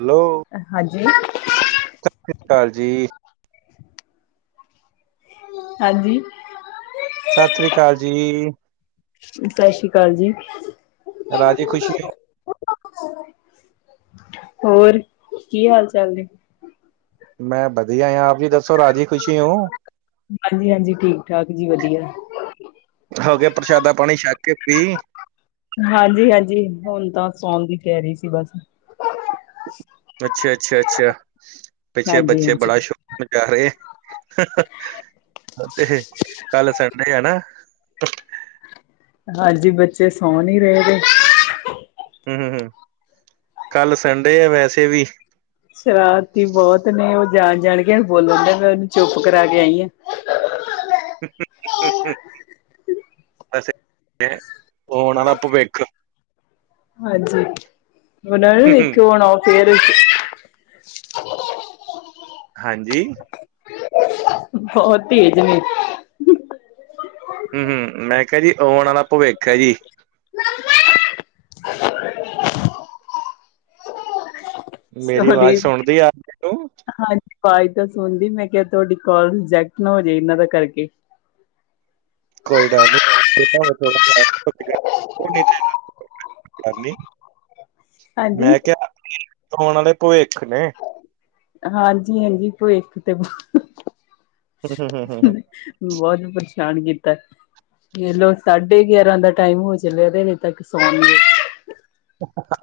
Hello. ਹਾਂਜੀ। ਸਤਿ ਸ੍ਰੀ ਅਕਾਲ ਜੀ। ਹਾਂਜੀ। ਸਤਿ ਸ੍ਰੀ ਅਕਾਲ ਜੀ। ਸਤਿ ਸ੍ਰੀ ਅਕਾਲ ਜੀ। ਰਾਜੀ ਖੁਸ਼ੀ ਹੋ ਹੋਰ, ਕੀ ਹਾਲ ਚਾਲ ਨੇ। ਮੈਂ ਵਧੀਆ ਆ। ਆਪ ਜੀ ਦੱਸੋ। ਰਾਜੀ ਖੁਸ਼ੀ ਹੋ ਹਾਂਜੀ- ਹਾਂਜੀ, ਠੀਕ -ਠਾਕ ਜੀ ਵਧੀਆ। ਹੋਗੇ ਪ੍ਰਸ਼ਾਦਾ ਪਾਣੀ ਛਕ ਕੇ ਫ੍ਰੀ। ਹਾਂਜੀ- ਹਾਂਜੀ, ਹੁਣ ਤਾਂ ਸੌਣ ਦੀ ਤਿਆਰੀ ਸੀ ਬਸ। ਅੱਛਾ -ਅੱਛਾ- ਅੱਛਾ ਪਿੱਛੇ ਹਾਂਜੀ ਬੱਚੇ ਹਾਂਜੀ ਬੜਾ ਸ਼ੌਕ। ਮਚਾ ਰਹੇ, ਤੇ ਕੱਲ ਸੰਡੇ ਆ ਨਾ। ਹਾਂਜੀ ਬੱਚੇ ਸੌਣ ਨਹੀਂ ਰਹਿਗੇ। ਹੂੰ -ਹੂੰ ਕੱਲ ਸੰਡੇ ਆ ਵੈਸੇ ਵੀ। ਸ਼ਰਾਰਤੀ ਬਹੁਤ ਨੇ ਉਹ ਜਾਣ- ਜਾਣ ਕੇ ਬੋਲਣ ਦੇ ਫਿਰ ਚੁੱਪ ਕਰਾ ਕੇ ਆਈ ਆਂ। ਹੂੰ -ਹੂੰ, ਅੱਛਾ ਵੈਸੇ ਆਉਂਣ ਵਾਲਾ ਭਵਿੱਖ। ਹਾਂਜੀ, ਉਹਨਾਂ ਨੇ ਨਾ ਵੇਖੀਆਂ ਹੋਣਾ ਉਹ ਫਿਰ। ਹਾਂਜੀ। ਬਹੁਤ ਤੇਜ਼ ਨੇ। ਹੂੰ- ਹੂੰ, ਮੈਂ ਕਿਹਾ ਜੀ ਆਉਣ ਵਾਲਾ ਭਵਿੱਖ ਹੈ ਜੀ। ਮੇਰੀ ਆਵਾਜ਼ ਸੁਣਦੀ ਤੈਨੂੰ। ਅਵਾਜ਼ ਤਾਂ ਸੁਣਦੀ ਮੈਂ ਕਿਹਾ ਤੁਹਾਡੀ ਕੌਲ ਰਿਜੈਕਟ ਨਾ ਹੋ ਜਾਏ ਇਹਨਾਂ ਦਾ ਕਰਕੇ। ਕੋਈ ਡਰ ਨੀ। ਹਾਂਜੀ, ਹਾਂਜੀ ਮੈਂ ਕਿਹਾ ਆਉਣ ਵਾਲੇ ਭਵਿੱਖ ਨੇ। ਹਾਂਜੀ- ਹਾਂਜੀ ਭਵਿੱਖ ਤੇ। ਬਹੁਤ ਹੂੰ, ਹੂੰ, ਹੂੰ, ਹੂੰ, ਹੂੰ। ਪਰੇਸ਼ਾਨ ਕੀਤਾ। ਦੇਖਲੋ ਸਾਢੇ ਗਿਆਰਾਂ ਦਾ ਟਾਈਮ ਹੋ ਚੱਲਿਆ ਤੇ ਹਜੇ ਤੱਕ ਸੌਏ ਨਹੀਂ।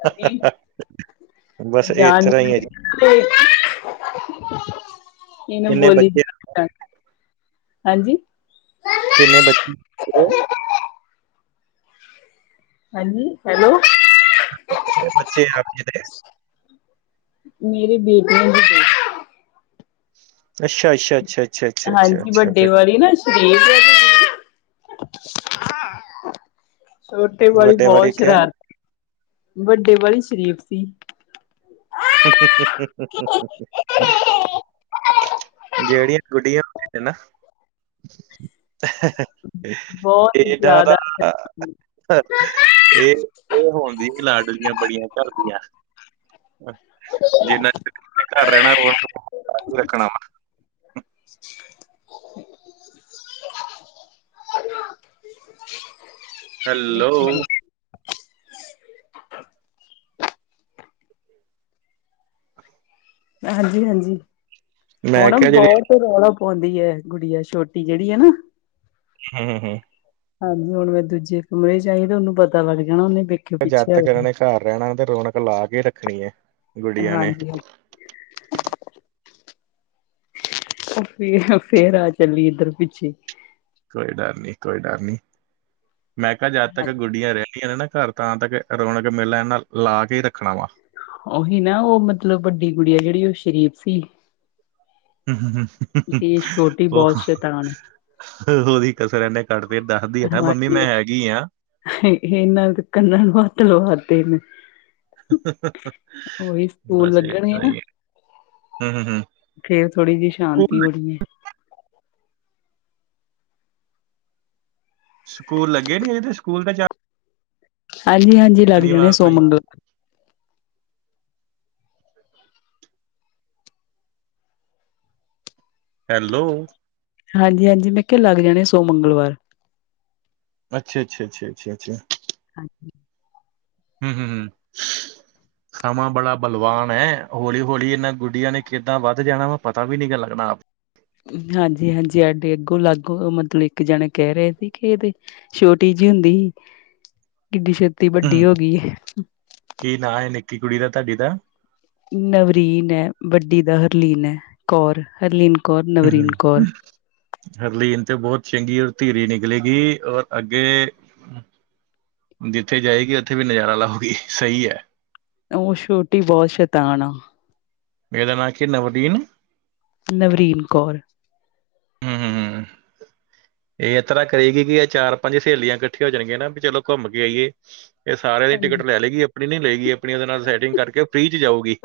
ਹਾਂਜੀ, ਬਸ ਇਸ ਜਾਣ ਤਰ੍ਹਾਂ ਹੀ ਲੱਗ ਹੈ ਜੀ ਗਿਆ ਕੰਮ ਤੇ। ਕਿਹਨੂੰ ਕਿੰਨੇ ਬੋਲੀ ਬੱਚੇ ਹਾਂਜੀ। ਕਿੰਨੇ ਬੱਚੇ। ਕਿੰਨੇ ਹਾਂਜੀ ਹੈਲੋ। ਮੈਂ ਕਿਹਾ ਕਿੰਨੇ ਬੱਚੇ ਆਪ ਜੀ ਦੇ। ਮੇਰੀ ਬੇਟੀਆਂ ਨੇ ਦੋ ਅੱਛਾ -ਅੱਛਾ- ਅੱਛਾ। ਅੱਛਾ, ਅੱਛਾ, ਹਾਂਜੀ ਅੱਛਾ ਵੱਡੇ ਫਿਰ ਵਾਲੀ ਨਾ ਸ਼ਰੀਫ ਹੈ। ਛੋਟੇ ਵਾਲੀ ਵੱਡੇ ਵਾਰੀ ਬਹੁਤ ਕਿਆ ਸ਼ਰਾਰਤੀ, ਵੱਡੇ ਵਾਲੀ ਸ਼ਰੀਫ ਸੀ। ਹੂੰ -ਹੂੰ, ਹੂੰ -ਹੂੰ। ਜਿਹੜੀਆਂ ਗੁਡੀਆਂ ਹੁੰਦੀਆਂ ਨੇ ਨਾ। ਬਹੁਤ ਇਹਦਾ ਜ਼ਿਆਦਾ ਤਾਂ। ਇਹ, ਉਹ ਹੁੰਦੀਆਂ ਲਾਡਲੀਆਂ ਬੜੀਆਂ ਘਰਦੀਆਂ। ਜਿੰਨਾ ਚਿਰ ਇਹਨੇ ਘਰ ਰਹਿਣਾ ਹੋਇਆਂ ਪੁੱਤਾਂ ਵਾਂਗੂੰ ਰੱਖਣਾ ਵਾ। [unintelligible] ਹੈਲੋ। ਹਾਂਜੀ-ਹਾਂਜੀ, ਮੈਂ ਹੁਣ ਕਿਹਾ ਜਿਹੜੀ ਬਹੁਤ ਤੇ ਰੌਲਾ ਪਾਉਂਦੀ ਹੈ, ਗੁਡੀਆ ਛੋਟੀ ਜਿਹੜੀ ਹੈ ਨਾ। ਹੂੰ, ਹੂੰ, ਹੂੰ। ਹਾਂਜੀ, ਹੁਣ ਮੈਂ ਦੂਜੇ ਕਮਰੇ ਚ ਆਈ ਤੇ ਉਹਨੂੰ ਪਤਾ ਲੱਗ ਜਾਣਾ ਉਹਨੇ ਜਦ ਪਿੱਛੇ ਤੱਕ ਇਹਨਾਂ ਹੋਣਾ। ਨੇ ਘਰ ਰਹਿਣਾ ਤੇ ਰੌਣਕ ਲਾ ਕੇ ਰੱਖਣੀ ਹੈ। ਗੁੜੀਆਂ ਨੇ ਹਾਂਜੀ ਹਾਂ ਫਿਰ, ਫਿਰ ਆ ਚੱਲੀ ਇੱਧਰ ਪਿੱਛੇ। ਕੋਈ ਡਰ ਨਹੀਂ ਕੋਈ ਡਰ ਨਹੀਂ, ਮੈਂ ਕਿਹਾ ਜੱਦ ਤੱਕ ਗੁੱਡੀਆਂ ਰਹਿਣੀਆਂ ਨੇ ਨਾ ਘਰ। ਤਾਂ ਤੱਕ ਰੌਣਕ ਮੇਲਾ ਇਹਨਾ ਲਾਕੇ ਰੱਖਣਾ ਵਾ। ਉਹੀ ਨਾ ਉਹ ਮੱਤਲਬ ਵੱਡੀ ਕੁੜੀ ਆ ਜਿਹੜੀ ਉਹ ਸ਼ਰੀਫ ਸੀ। ਹੂੰ [unintelligible] ਤੇ ਛੋਟੀ ਉਹ ਬਹੁਤ ਸ਼ੈਤਾਨ ਹੈ। ਉਹਦੀ ਕਸਰ ਇਹਨੇ ਕੱਢਦੇ ਦੱਸਦੀ ਆ ਨਾ ਮੰਮੀ ਮੈਂ ਹੈਗੀ ਆ। ਇਹ ਇਹਨਾਂ ਕੰਨਾ ਹੱਥ ਲਵਾਤੇ ਨੇ। ਉਹੀ ਸਕੂਲ ਬੱਸ ਇਹ ਲੱਗਣਗੇ ਤਾਂ ਨਾ ਹੀ ਹੂੰ। ਫੇਰ ਥੋੜ੍ਹੀ ਜਿਹੀ ਸ਼ਾਂਤੀ ਸਕੂਲ ਹੋਣੀ ਹੈ। ਸਕੂਲ ਲੱਗੇ ਨੀ ਅਜੇ ਸਕੂਲ ਤੇ ਜਾ ਹਾਂਜੀ-ਹਾਂਜੀ, ਲੱਗ ਜਾਣੇ ਸ਼ਨੀਵਾਰ ਤੋਂ ਸੋਂਮ ਹੀ ਮੰਗਲ ਹੈਲੋ। ਹਾਂਜੀ-ਹਾਂਜੀ, ਮੈਂ ਕਿਹਾ ਲੱਗ ਜਾਣੇ ਸੋਮ ਮੰਗਲਵਾਰ, ਅੱਛਾ, ਅੱਛਾ, ਅੱਛਾ, ਅੱਛਾ, ਅੱਛਾ। [inaudible] ਹੂੰ, ਹੂੰ, ਹੂੰ। ਸਮਾਂ ਬੜਾ ਬਲਵਾਨ ਹੈ ਹੌਲੀ ਹੌਲੀ ਇਹਨਾਂ ਗੁੱਡੀਆਂ ਨੇ ਕਿੱਦਾਂ ਵੱਧ ਜਾਣਾ ਵਾ ਪਤਾ ਵੀ ਨੀ ਲੱਗਣਾ ਆਪ। ਹਾਂਜੀ, ਹਾਂਜੀ, ਆਡੇ ਅੱਗੋਂ ਲਾਗੂ ਮੱਤਲਬ ਇੱਕ ਜਣੇ ਕਹਿ ਰਹੇ ਸੀ ਕਿ ਇਹਦੇ ਛੋਟੀ ਜਿਹੀ ਹੁੰਦੀ, ਕਿੱਡੀ ਛੇਤੀ ਵੱਡੀ ਹੂੰ ਹੋ ਗਈ ਹੈ। ਕੀ ਨਾਂ ਹੈ ਨਿੱਕੀ ਕੁੜੀ ਦਾ ਤੁਹਾਡੀ ਦਾ? ਨਵਰੀਨ ਹੈ ਵੱਡੀ ਦਾ ਹਰਲੀਨ ਹੈ ਕੌਰ ਹਰਲੀਨ ਕੌਰ ਹੂੰ ਨਵਰੀਨ ਹੂੰ ਕੌਰ। ਹਰਲੀਨ ਤੇ ਬਹੁਤ ਚੰਗੀ ਔਰ ਧੀਰੀ ਨਿਕਲੇਗੀ ਔਰ ਅੱਗੇ। ਜਿੱਥੇ ਜਾਏਗੀ ਉੱਥੇ ਵੀ ਨਜ਼ਾਰਾ ਲਾਉਗੀ ਸਹੀ ਹੈ। ਉਹ ਛੋਟੀ ਬਹੁੱਤ ਸ਼ੈਤਾਣ ਹੈ। ਇਹ ਦਾ ਨਾਂ ਕੀ ਨਵਦੀਨ? ਨਵਰੀਨ ਕੌਰ। ਹੂੰ ਹੂੰ ਹੂੰ। ਇਹ ਇਸ ਤਰ੍ਹਾਂ ਕਰੇਗੀ ਕਿ ਇਹ ਚਾਰ ਪੰਜ ਸਹੇਲੀਆਂ ਇਕੱਠੀਆਂ ਹੋ ਜਾਣਗੀਆਂ ਨਾ ਵੀ ਚਲੋ ਘੁੰਮ ਕੇ ਆਈਏ। ਇਹ ਸਾਰਿਆਂ ਦੀ ਟਿਕਟ ਹਾਂਜੀ ਲੈ ਲਏਗੀ ਆਪਣੀ ਨੀ ਲਏਗੀ ਆਪਣੀ ਉਹਦੇ ਨਾਲ ਸੈਟਿੰਗ ਕਰਕੇ ਫ੍ਰੀ ਚ ਜਾਊਗੀ।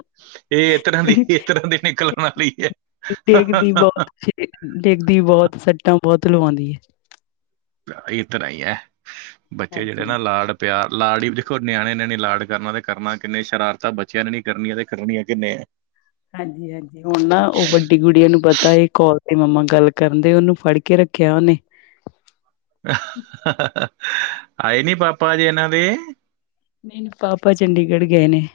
ਇਹ ਇਸ ਤਰ੍ਹਾਂ ਦੀ ਇਸ ਤਰ੍ਹਾਂ ਦੇ ਨਿਕਲਣ ਵਾਲੀ ਹੈ। ਡਿਗੱਦੀ ਬਹੁਤ ਸੱਟਾਂ ਬਹੁਤ ਲਵਾਉਂਦੀ ਹੈ। ਇਸ ਤਰ੍ਹਾਂ ਹੀ ਹੈ, ਬੱਚੇ ਜਿਹੜੇ ਹਾਂਜੀ ਨਾ ਲਾਡ ਪਿਆਰ ਲਾਡ ਹੀ ਦੇਖੋ ਨਿਆਣਿਆਂ ਨੇ ਨੀ ਲਾਡ ਕਰਨਾ ਤੇ ਕਰਨਾ ਕਿੰਨੇ ਸ਼ਰਾਰਤਾਂ ਬੱਚਿਆਂ ਨੇ ਨੀ ਕਰਨੀਆਂ ਤੇ ਕਰਨੀਆਂ ਕਿੰਨੇ। ਹਾਂਜੀ-ਹਾਂਜੀ। ਹੁਣ ਨਾ ਉਹ ਵੱਡੀ ਗੁੜੀਆਂ ਨੂੰ ਪਤਾ ਇਹ ਕਾਲ ਤੇ ਮੰਮਾ ਗੱਲ ਕਰਨ ਦੇ ਉਹਨੂੰ ਫੜ ਕੇ ਰੱਖਿਆ ਉਹਨੇ। ਆਏ ਨੀ ਪਾਪਾ ਜੇ ਇਹਨਾਂ ਦੇ? ਨਹੀਂ ਪਾਪਾ ਚੰਡੀਗੜ੍ਹ ਗਏ ਨੇ।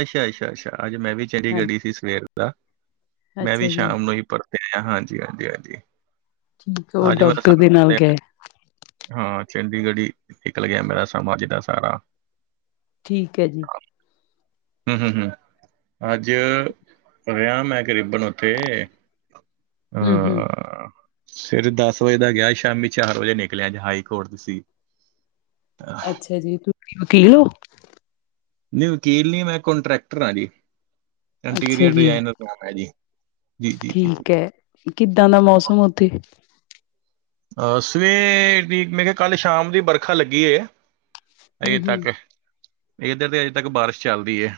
ਅੱਛਾ-ਅੱਛਾ-ਅੱਛਾ, ਅੱਜ ਮੈਂ ਵੀ ਚੰਡੀਗੜ੍ਹ ਹਾਂਜੀ ਸੀ ਸਵੇਰ ਦਾ, ਮੈਂ ਅੱਛਾ ਵੀ ਜੀ ਸ਼ਾਮ ਨੂੰ ਹੀ ਪਰ ਹਾਂਜੀ, ਹਾਂਜੀ, ਹਾਂਜੀ। ਉਹ ਅੱਜ ਮੇਰਾ ਡਾਕਟਰ ਦੇ ਸਾਰਾ ਨਾਲ ਤੇ- ਗਏ। ਹਾਂ ਚੰਡੀਗੜ੍ਹ ਹੀ ਨਿਕਲ ਗਿਆ ਮੇਰਾ ਸਮਾਂ ਜਿੱਦਾਂ ਸਾਰਾ ਠੀਕ ਹੈ ਜੀ ਹਮ ਹਮ ਹਮ ਅੱਜ ਰਿਹਾ ਮੈਂ ਕਰੀਬਨ ਉੱਥੇ ਹੂੰ, ਹੂੰ। ਸਵੇਰੇ ਦੱਸ ਵਜੇ ਦਾ ਗਿਆ ਸ਼ਾਮੀ ਚਾਰ ਵਜੇ ਨਿਕਲਿਆ ਅੱਜ ਹਾਈ ਕੋੋਰਟ ਸੀਂ ਅੱਛਾ ਜੀ ਤੁਸੀਂ ਵਕੀਲ ਹੋ ਨਹੀਂ ਵਕੀਲ ਨ ਮੈਂ ਕੋਂਟਰੈਕਟਰ ਹਾਂ ਜੀ ਅੱਛਾ ਇੰਟੀਰੀਅਰ ਜੀ ਡਿਜ਼ਾਇਨਰ ਮੈਂ ਜੀ ਜੀ ਜੀ ਜੀ ਠੀਕ ਹੈ ਕਿੱਦਾਂ ਦਾ ਮੌਸਮ ਉੱਥੇ ਅਹ ਸਵੇਰ ਦੀ ਮੈਂ ਕਿਹਾ ਕੱਲ ਸ਼ਾਮ ਦੀ ਵਰਖਾ ਲੱਗੀ ਹੂੰ ਅਜੇ ਹੂੰ ਤੱਕ ਇੱਧਰ ਤੇ ਅਜੇ ਤੱਕ ਬਾਰਿਸ਼ ਚੱਲਦੀ ਹੈ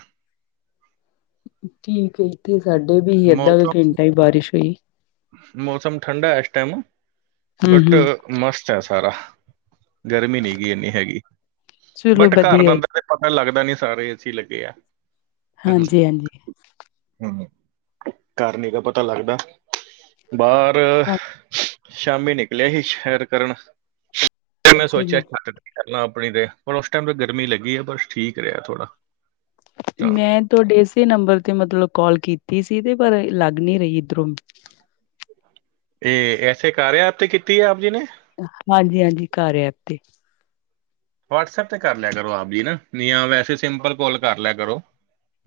ਠੀਕ ਇੱਥੇ ਸਾਡੇ ਵੀ ਹੀ ਅੱਧਾ ਕੁ ਮੌਸਮ ਘੰਟਾ ਹੀ ਬਾਰਿਸ਼ ਹੋਈ ਮੌਸਮ ਠੰਡਾ ਹੈ ਇਸ ਟਾਈਮ ਹੂੰ ਬਟ ਹੂੰ ਮਸਤ ਹੈ ਸਾਰਾ ਗਰਮੀ ਨੀ ਗ ਇੰਨੀ ਹੈਗੀ ਚਲੋ ਬਟ ਘਰ ਵਧੀਆ ਜੀ, ਦਾੰਦਾ ਪਤਾ ਲੱਗਦਾ ਨੀ ਸਾਰੇ ਏਸੀ ਲੱਗੇ ਆ ਹਮ ਹਮ ਹਾਂਜੀ ਹਾਂਜੀ ਘਰ ਨਹੀਂ ਨਾ ਪਤਾ ਲੱਗਦਾ ਬਾਹਰ ਸ਼ਾਮੀ ਨਿਕਲਿਆ ਸੀ ਸੈਰ ਕਰਨ ਫਿਰ ਮੈਂ ਅੱਛਾ ਸੋਚਿਆ ਜੀ ਘਰ ਕੀ ਆਪਣੀ ਤੇ ਹੁਣ ਉਸ ਟਾਈਮ ਤੇ ਗਰਮੀ ਲੱਗੀ ਹੈ ਬਸ ਠੀਕ ਰਿਹਾ ਥੋੜਾ ਤਾਂ ਮੈਂ ਤੁਹਾਡੇ ਇਸੇ ਨੰਬਰ ਤੇ ਮਤਲਬ ਕਾਲ ਕੀਤੀ ਸੀ ਤੇ ਪਰ ਲੱਗ ਨ ਰਹੀ ਇੱਧਰੋਂ ਇਹ ਐਸੇ ਕਾਰ ਤੇ ਕੀਤੀ ਹੈ ਆਪ ਜੀ ਨੇ ਹਾਂਜੀ ਹਾਂਜੀ ਕਾਰ ਐਪ ਤੇ ਹੈ ਤੇ ਵਟਸਐਪ ਤੇ ਕਰ ਲਿਆ ਕਰੋ ਆਪ ਜੀ ਨਾ ਜਾਂ ਵੈਸੇ ਸਿੰਪਲ ਕੋਲ ਕਰ ਲਿਆ ਕਰੋ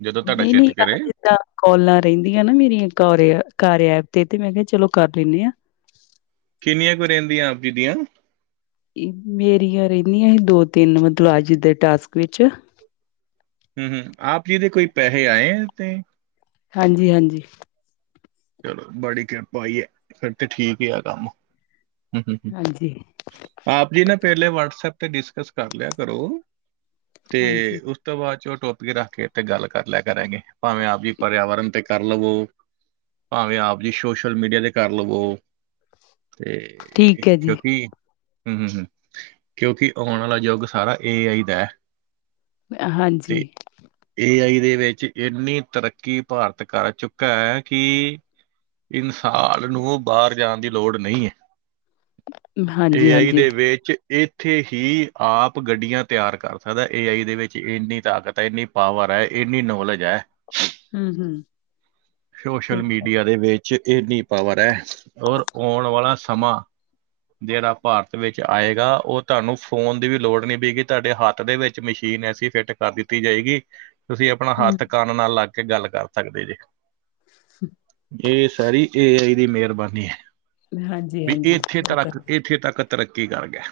ਜਦੋਂ ਤੁਹਾਡਾ ਨਹੀਂ ਚਿੱਤ ਨਹੀਂ ਘਰ ਕਰੇ ਜਿੱਦਾਂ ਕੌਲਾਂ ਰਹਿੰਦੀਆਂ ਨਾ ਮੇਰੀਆਂ ਕ ਕਾਰ ਐਪ ਤੇ ਤੇ ਮੈਂ ਕਿਹਾ ਚਲੋ ਕਰ ਲੈਂਦੇ ਆਾਂ ਕਿੰਨੀਆਂ ਕੁਈ ਰਹਿੰਦੀਆਂ ਆਪ ਜੀ ਦੀਆਂ ਮੇਰੀਆਂ ਰਹਿੰਦੀਆਂ ਸੀ ਦੋ ਤਿੰਨ ਮਤਲਬ ਅੱਜ ਦੇ ਟਾਸਕ ਵਿੱਚ ਹਮ ਹਮ ਆਪ ਜੀ ਦੇ ਕੋਈ ਪੈਸੇ ਆਏ ਤੇ ਹਾਂਜੀ ਹਾਂਜੀ ਚਲੋ ਬੜੀ ਕਿਰਪਾ ਹੋਈ ਹੈ ਫਿਰ ਤੇ ਠੀਕ ਹੀ ਆ ਕੰਮ ਹ ਹ ਹਾਂਜੀ ਆਪ ਜੀ ਨਾ ਪਹਿਲੇ ਵਟਸਪ ਤੇ ਡਿਸਕਸ ਕਰ ਲਿਆ ਘਰੋਂ ਤੇ ਹਾਂਜੀ ਤੋਂ ਬਾਅਦ ਚ ਉਹ ਟੋਪਿਕ ਰੱਖ ਕੇ ਇੱਥੇ ਗੱਲ ਕਰ ਲਿਆ ਕਰਾਂਗੇ ਭਾਵੇਂ ਆਪ ਜੀ ਪਰਿਆਵਰਨ ਤੇ ਕਰ ਲਵੋ ਭਾਵੇਂ ਆਪ ਜੀ ਸੋਸ਼ਲ ਮੀਡੀਆ ਤੇ ਕਰ ਲਵੋ ਤੇ ਠੀਕ ਹੈ ਜੀ ਕਿਉਂਕਿ ਹਮ ਹਮ ਹ ਕਿਉਂਕਿ ਆਉਣ ਵਾਲਾ ਯੁੱਗ ਸਾਰਾ ਇਹ ਆਹੀ ਦਾ ਹੈ ਤੇ ਹਾਂਜੀ ਏ ਆਈ ਦੇ ਵਿੱਚ ਇੰਨੀ ਤਰੱਕੀ ਭਾਰਤ ਕਰ ਚੁੱਕਾ ਹੈ ਕਿ ਇਨਸਾਨ ਨੂੰ ਬਾਹਰ ਜਾਣ ਦੀ ਲੋੜ ਨਹੀਂ ਹੈ ਹਾਂਜੀ ਏ ਆਈ ਹਾਂਜੀ ਦੇ ਵਿੱਚ ਇੱਥੇ ਹੀ ਆਪ ਗੱਡੀਆਂ ਤਿਆਰ ਕਰ ਸਕਦਾ ਏ ਆਈ ਦੇ ਵਿੱਚ ਇੰਨੀ ਤਾਕਤ ਹੈ ਇੰਨੀ ਪਾਵਰ ਹੈ ਇੰਨੀ ਨੌਲੇਜ ਹੈ ਹਮ ਹਮ ਸ਼ੋਸ਼ਲ ਠੀਕ ਮੀਡੀਆ ਦੇ ਵਿੱਚ ਇੰਨੀ ਪਾਵਰ ਹੈ ਔਰ ਆਉਣ ਵਾਲਾ ਸਮਾਂ ਜਿਹੜਾ ਭਾਰਤ ਵਿੱਚ ਆਏਗਾ ਉਹ ਤੁਹਾਨੂੰ ਫੋਨ ਦੀ ਵੀ ਲੋੜ ਨ ਪਏਗੀ ਤੁਹਾਡੇ ਹੱਥ ਦੇ ਵਿੱਚ ਮਸ਼ੀਨ ਐਸੀ ਫਿੱਟ ਕਰ ਦਿੱਤੀ ਜਾਏਗੀ ਤੁਸੀਂ ਆਪਣਾ ਹਮ ਹੱਥ ਕੰਨ ਨਾਲ ਲੱਗ ਕੇ ਗੱਲ ਕਰ ਸਕਦੇ ਜੇ ਇਹ ਸਾਰੀ ਏ ਆਈ ਦੀ ਮਿਹਰਬਾਨੀ ਹੈ ਹਾਂਜੀ ਹਾਂਜੀ ਉਹ ਤਾਂ ਤਰੱਕ ਇੱਥੇ ਤੱਕ ਤਰੱਕੀ ਕਰ ਗਿਆ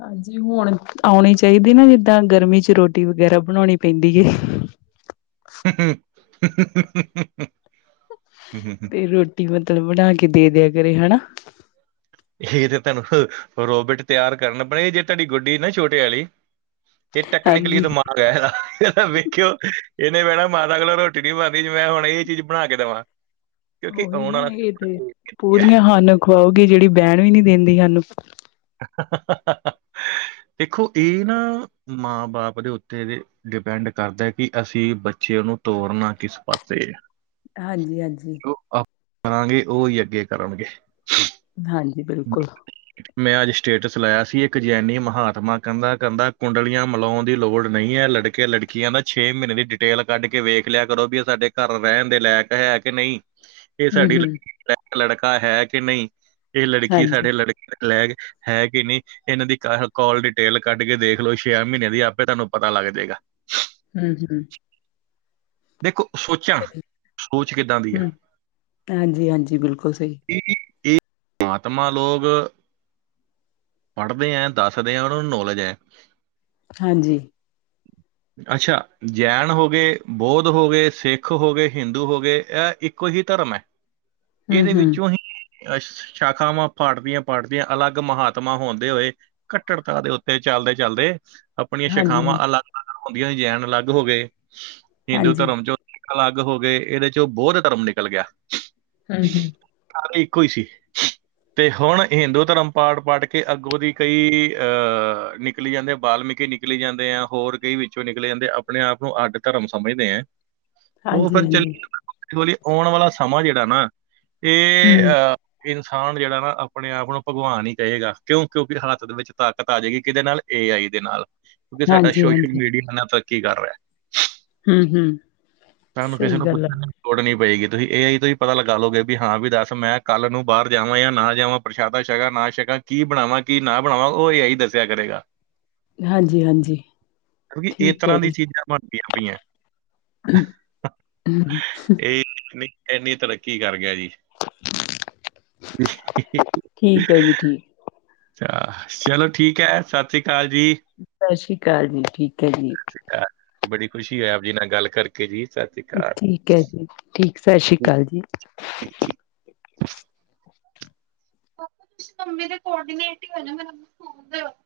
ਹਾਂਜੀ ਹੁਣ ਆਉਣੀ ਚਾਹੀਦੀ ਨਾ ਜਿੱਦਾਂ ਗਰਮੀ ਚ ਰੋਟੀ ਵਗੈਰਾ ਬਣਾਉਣੀ ਪੈਂਦੀ ਹੈ ਹਮ ਤੇ ਰੋਟੀ ਮਤਲਬ ਬਣਾ ਕੇ ਦੇ ਦਿਆ ਕਰੇ ਹੈਾ ਇਹ ਤੇ ਤੁਹਾਨੂੰ ਰੋਬਟ ਤਿਆਰ ਕਰਨਾ ਪਣੇ ਜੇ ਤੁਹਾਡੀ ਗੁੱਡੀ ਨਾ ਛੋਟੇ ਵਾਲੀ ਇਹ ਟੈਕਨਕਲੀ ਹਾਂਜੀ ਦਿਮਾ ਵਖਓ ਇਹਨੇ ਬੈਣਾ ਮਾਤਾ ਕੋਲੋਂ ਰੋਟੀ ਨੀ ਬਣਉਦੀ ਮੈਂ ਹੁਣ ਇਹ ਚੀਜ਼ ਬਣਾ ਕੇ ਦਵਾ। ਉਹੀ ਨਾ ਇਹ ਤੇ ਪੂਰੀਆ ਹਾਨ ਖਵਾਓਗੇ ਜਿਹੜੀ ਬਹਿਣ ਵੀ ਨੀ ਦਿੰਦੀ ਹਾਨੂੰ। ਦੇਖੋ ਇਹ ਨਾ ਮਾਂ ਬਾਪ ਦੇ ਉੱਤੇ ਦੇ ਡਿਪੈਂਡ ਕਰਦਾ ਕਿ ਅਸੀਂ ਬੱਚੇ ਉਹ ਨੂੰ ਤੋਰਨਾ ਕਿਸ ਪਾਸੇ ਹਾਂਜੀ-ਹਾਂਜੀ। ਜੋ ਆਪ ਕਰਾਂਗੇ ਉਹੀ ਅੱਗੇ ਕਰਨਗੇ। ਹਾਂਜੀ ਬਿਲਕੁਲ। ਮੈਂ ਅੱਜ ਸਟੇਟਸ ਲਾਇਆ ਸੀ ਇੱਕ ਜੈਨੀ ਮਹਾਤਮਾ ਕਹਿੰਦਾ, ਕਹਿੰਦਾ ਕੁੰਡਲੀਆਂ ਮਿਲਾਉਣ ਦੀ ਲੋੜ ਨਹੀਂ ਹੈ ਲੜ ਕਿ ਲੜਕੀਆਂ ਦਾ ਛੇ ਮਹੀਨੇ ਦੀ ਡਿਟੇਲ ਕੱਢ ਕੇ ਵੇਖ ਲਿਆ ਕਰੋ ਵੀ ਇਹ ਸਾਡੇ ਘਰ ਰਹਿਣ ਦੇ ਲਾਇਕ ਹੈ ਕਿ ਨਈ। ਇਹ ਹਮ ਸਾਡੀ ਹਮ ਲੜਕੀ ਦੇ ਲਾਇਕ ਲੜਕਾ ਹੈ ਕਿ ਨਹੀ। ਇਹ ਲੜਕੀ ਹਾਂਜੀ ਸਾਡੇ ਲੜਕੇ ਲੈਕ ਹੈ ਕਿ ਨਈ ਇਹਨਾਂ ਦੀ ਕੋਲ ਡਿਟੇਲ ਕੱਢ ਕੇ ਦੇਖ ਲਓ ਛੇ ਮਹੀਨੇ ਦੀ ਆਪੇ ਤੁਹਾਨੂੰ ਪਤਾ ਲੱਗ ਜੇਗਾ। ਹਮ-ਹਮ ਦੇਖੋ ਸੋਚਾ ਸੋਚ ਕਿੱਦਾਂ ਦੀ ਆ। ਹੂੰ, ਹਾਂਜੀ, ਹਾਂਜੀ ਬਿਲਕੁਲ ਸਹੀ ਇਹ [unintelligible] ਮਾਤਮਾ ਲੋਗ ਪੜ੍ਹਦੇ ਹੈ ਦੱਸਦੇ ਆ ਉਹਨਾਂ ਨੂੰ ਨੌਲੇਜ ਹੈ। ਹਾਂਜੀ ਅੱਛਾ ਜੈਨ ਹੋ ਗਏ ਬੋਧ ਹੋ ਗੇ, ਸਿੱਖ ਹੋ ਗੇ, ਹਿੰਦੂ ਹੋ ਗੇ ਇਹ ਇੱਕੋ ਹੀ ਧਰਮ ਹੈ। ਹੂੰ, ਇਹਦੇ ਹੂੰ, ਵਿੱਚੋਂ ਆਹੀ ਅ ਸ਼ਾਖਾਵਾਂ ਫੜਦੀਆਂ-ਫੜਦੀਆਂ ਅਲੱਗ ਮਹਾਤਮਾ ਹੁੰਦੇ ਹੋਏ ਕੱਟੜਤਾ ਦੇ ਉੱਤੇ ਚਲਦੇ-ਚਲਦੇ ਆਪਣੀਆਂ ਹਾਂਜੀ, ਸ਼ੇਖਾਵਾਂ ਹਾਂਜੀ, ਅਲੱਗ-ਅਲੱਗ ਹਉਂਦੀਆਂ ਜੈਨ ਅਲੱਗ ਹੋ ਗਏ ਹਿੰਦੂ ਹਾਂਜੀ, ਧਰਮ ਚੋ ਅਲੱਗ ਹੋ ਗਏ ਇਹਦੇ ਚੋਂ ਬੋਧ ਧਰਮ ਨਿਕਲ ਗਿਆ। ਅੱਛਾ [unintelligible] ਇੱਕੋ ਸੀ। ਤੇ ਹੁਣ ਹਿੰਦੂ ਧਰਮ ਪਾੜ ਪਾੜ ਕੇ ਅੱਗੋਂ ਦੀ ਕਈ ਅਹ ਨਿਕਲੀ ਜਾਂਦੇ ਬਾਲਮੀਕੀ ਨਿਕ ਨਿਕਲੀ ਜਾਂਦੇ ਆ ਹੋਰ ਕਈ ਵਿੱਚੋਂ ਨਿਕਲੇ ਜਾਂਦੇ ਆ ਆਪਣੇ ਆਪ ਨੂੰ ਅੱਡ ਧਰਮ ਸਮਝਦੇ ਆ ਉਹ ਹਾਂਜੀ, ਫੇਰ ਚੱਲ ਹਾਂਜੀ, [unintelligible] ਆਉਣ ਵਾਲਾ ਸਮਾਂ ਜਿਹੜਾ ਨਾ ਇਹ ਹੂੰ, ਅ ਇਨਸਾਨ ਜਿਹੜਾ ਨਾ ਆਪਣੇ ਆਪ ਨੂੰ ਭਗਵਾਨ ਹੀ ਕਹੇਗਾ ਕਿਉਂ ਕਿਉਂਕਿ ਹੱਥ ਦੇ ਵਿੱਚ ਤਾਕਤ ਆ ਜਾਵੇਗੀ ਕਿਦੇ ਨਾਲ ਏ ਆਈ ਦੇ ਨਾਲ, ਕਿਉਂਕਿ ਸਾਡਾ ਹਾਂਜੀ, ਸੋਸ਼ਲ ਹਾਂਜੀ, ਮੀਡੀਆ ਇਨ੍ਹਾਂ ਤਰੱਕੀ ਕਰ ਰਿਹਾ। ਹਮ-ਹਮ ਤੁਹਾਨੂੰ ਕਿਸੇ ਨੂੰ ਪੁੱਛਣ ਲੋੜ ਨੀ ਪਏਗੀ ਤੁਸੀ ਏ ਆਈ ਤੋ ਹੀ ਪਤਾ ਲਗਾ ਲਓਗੇ ਵੀ ਹਾਂ ਵੀ ਦੱਸ ਮੈਂ ਕੱਲ੍ਹ ਨੂੰ ਬਾਹਰ ਜਾਵਾ ਜਾ ਨਾ ਜਾਵਾ। ਪ੍ਰਸ਼ਾਦਾ ਛੱਕਾ ਨਾ ਛੱਕਾ ਕੀ ਬਣਾਵਾ ਕੀ ਨਾ ਬਣਾਵਾ ਉਹ ਏ ਆਈ ਦੱਸਿਆ ਕਰੇਗਾ। ਹਾਂਜੀ, ਹਾਂਜੀ, [unintelligible] ਇਸ ਠੀਕ ਹੈ ਤਰਾਂ ਦੀ ਚੀਜ਼ਾ ਬਣਦੀਆ ਪਈਆ। ਹਮ ਇਹ ਇੰਨੀ ਤਰੱਕੀ ਕਰ ਗਿਆ ਜੀ। ਠੀਕ ਹੈ ਜੀ, [unintelligible] ਠੀਕ। ਚਲੋ ਠੀਕ ਹੈ ਸਸ ਸ੍ਰੀ ਕਾਲ ਜੀ। ਸਸ ਸ੍ਰੀ ਕਾਲ ਜੀ, ਠੀਕ ਹੈ ਜੀ। ਬੜੀ ਖੁਸ਼ੀ ਹੈ ਆਪ ਜੀ ਨਾਲ ਗੱਲ ਕਰਕੇ [unintelligible] ਠੀਕ ਹੈ ਜੀ ਠੀਕ ਸਸ ਸ੍ਰੀ ਕਾਲ ਜੀ। [unintelligible] ਕੋਡਨੇਟ [unintelligible]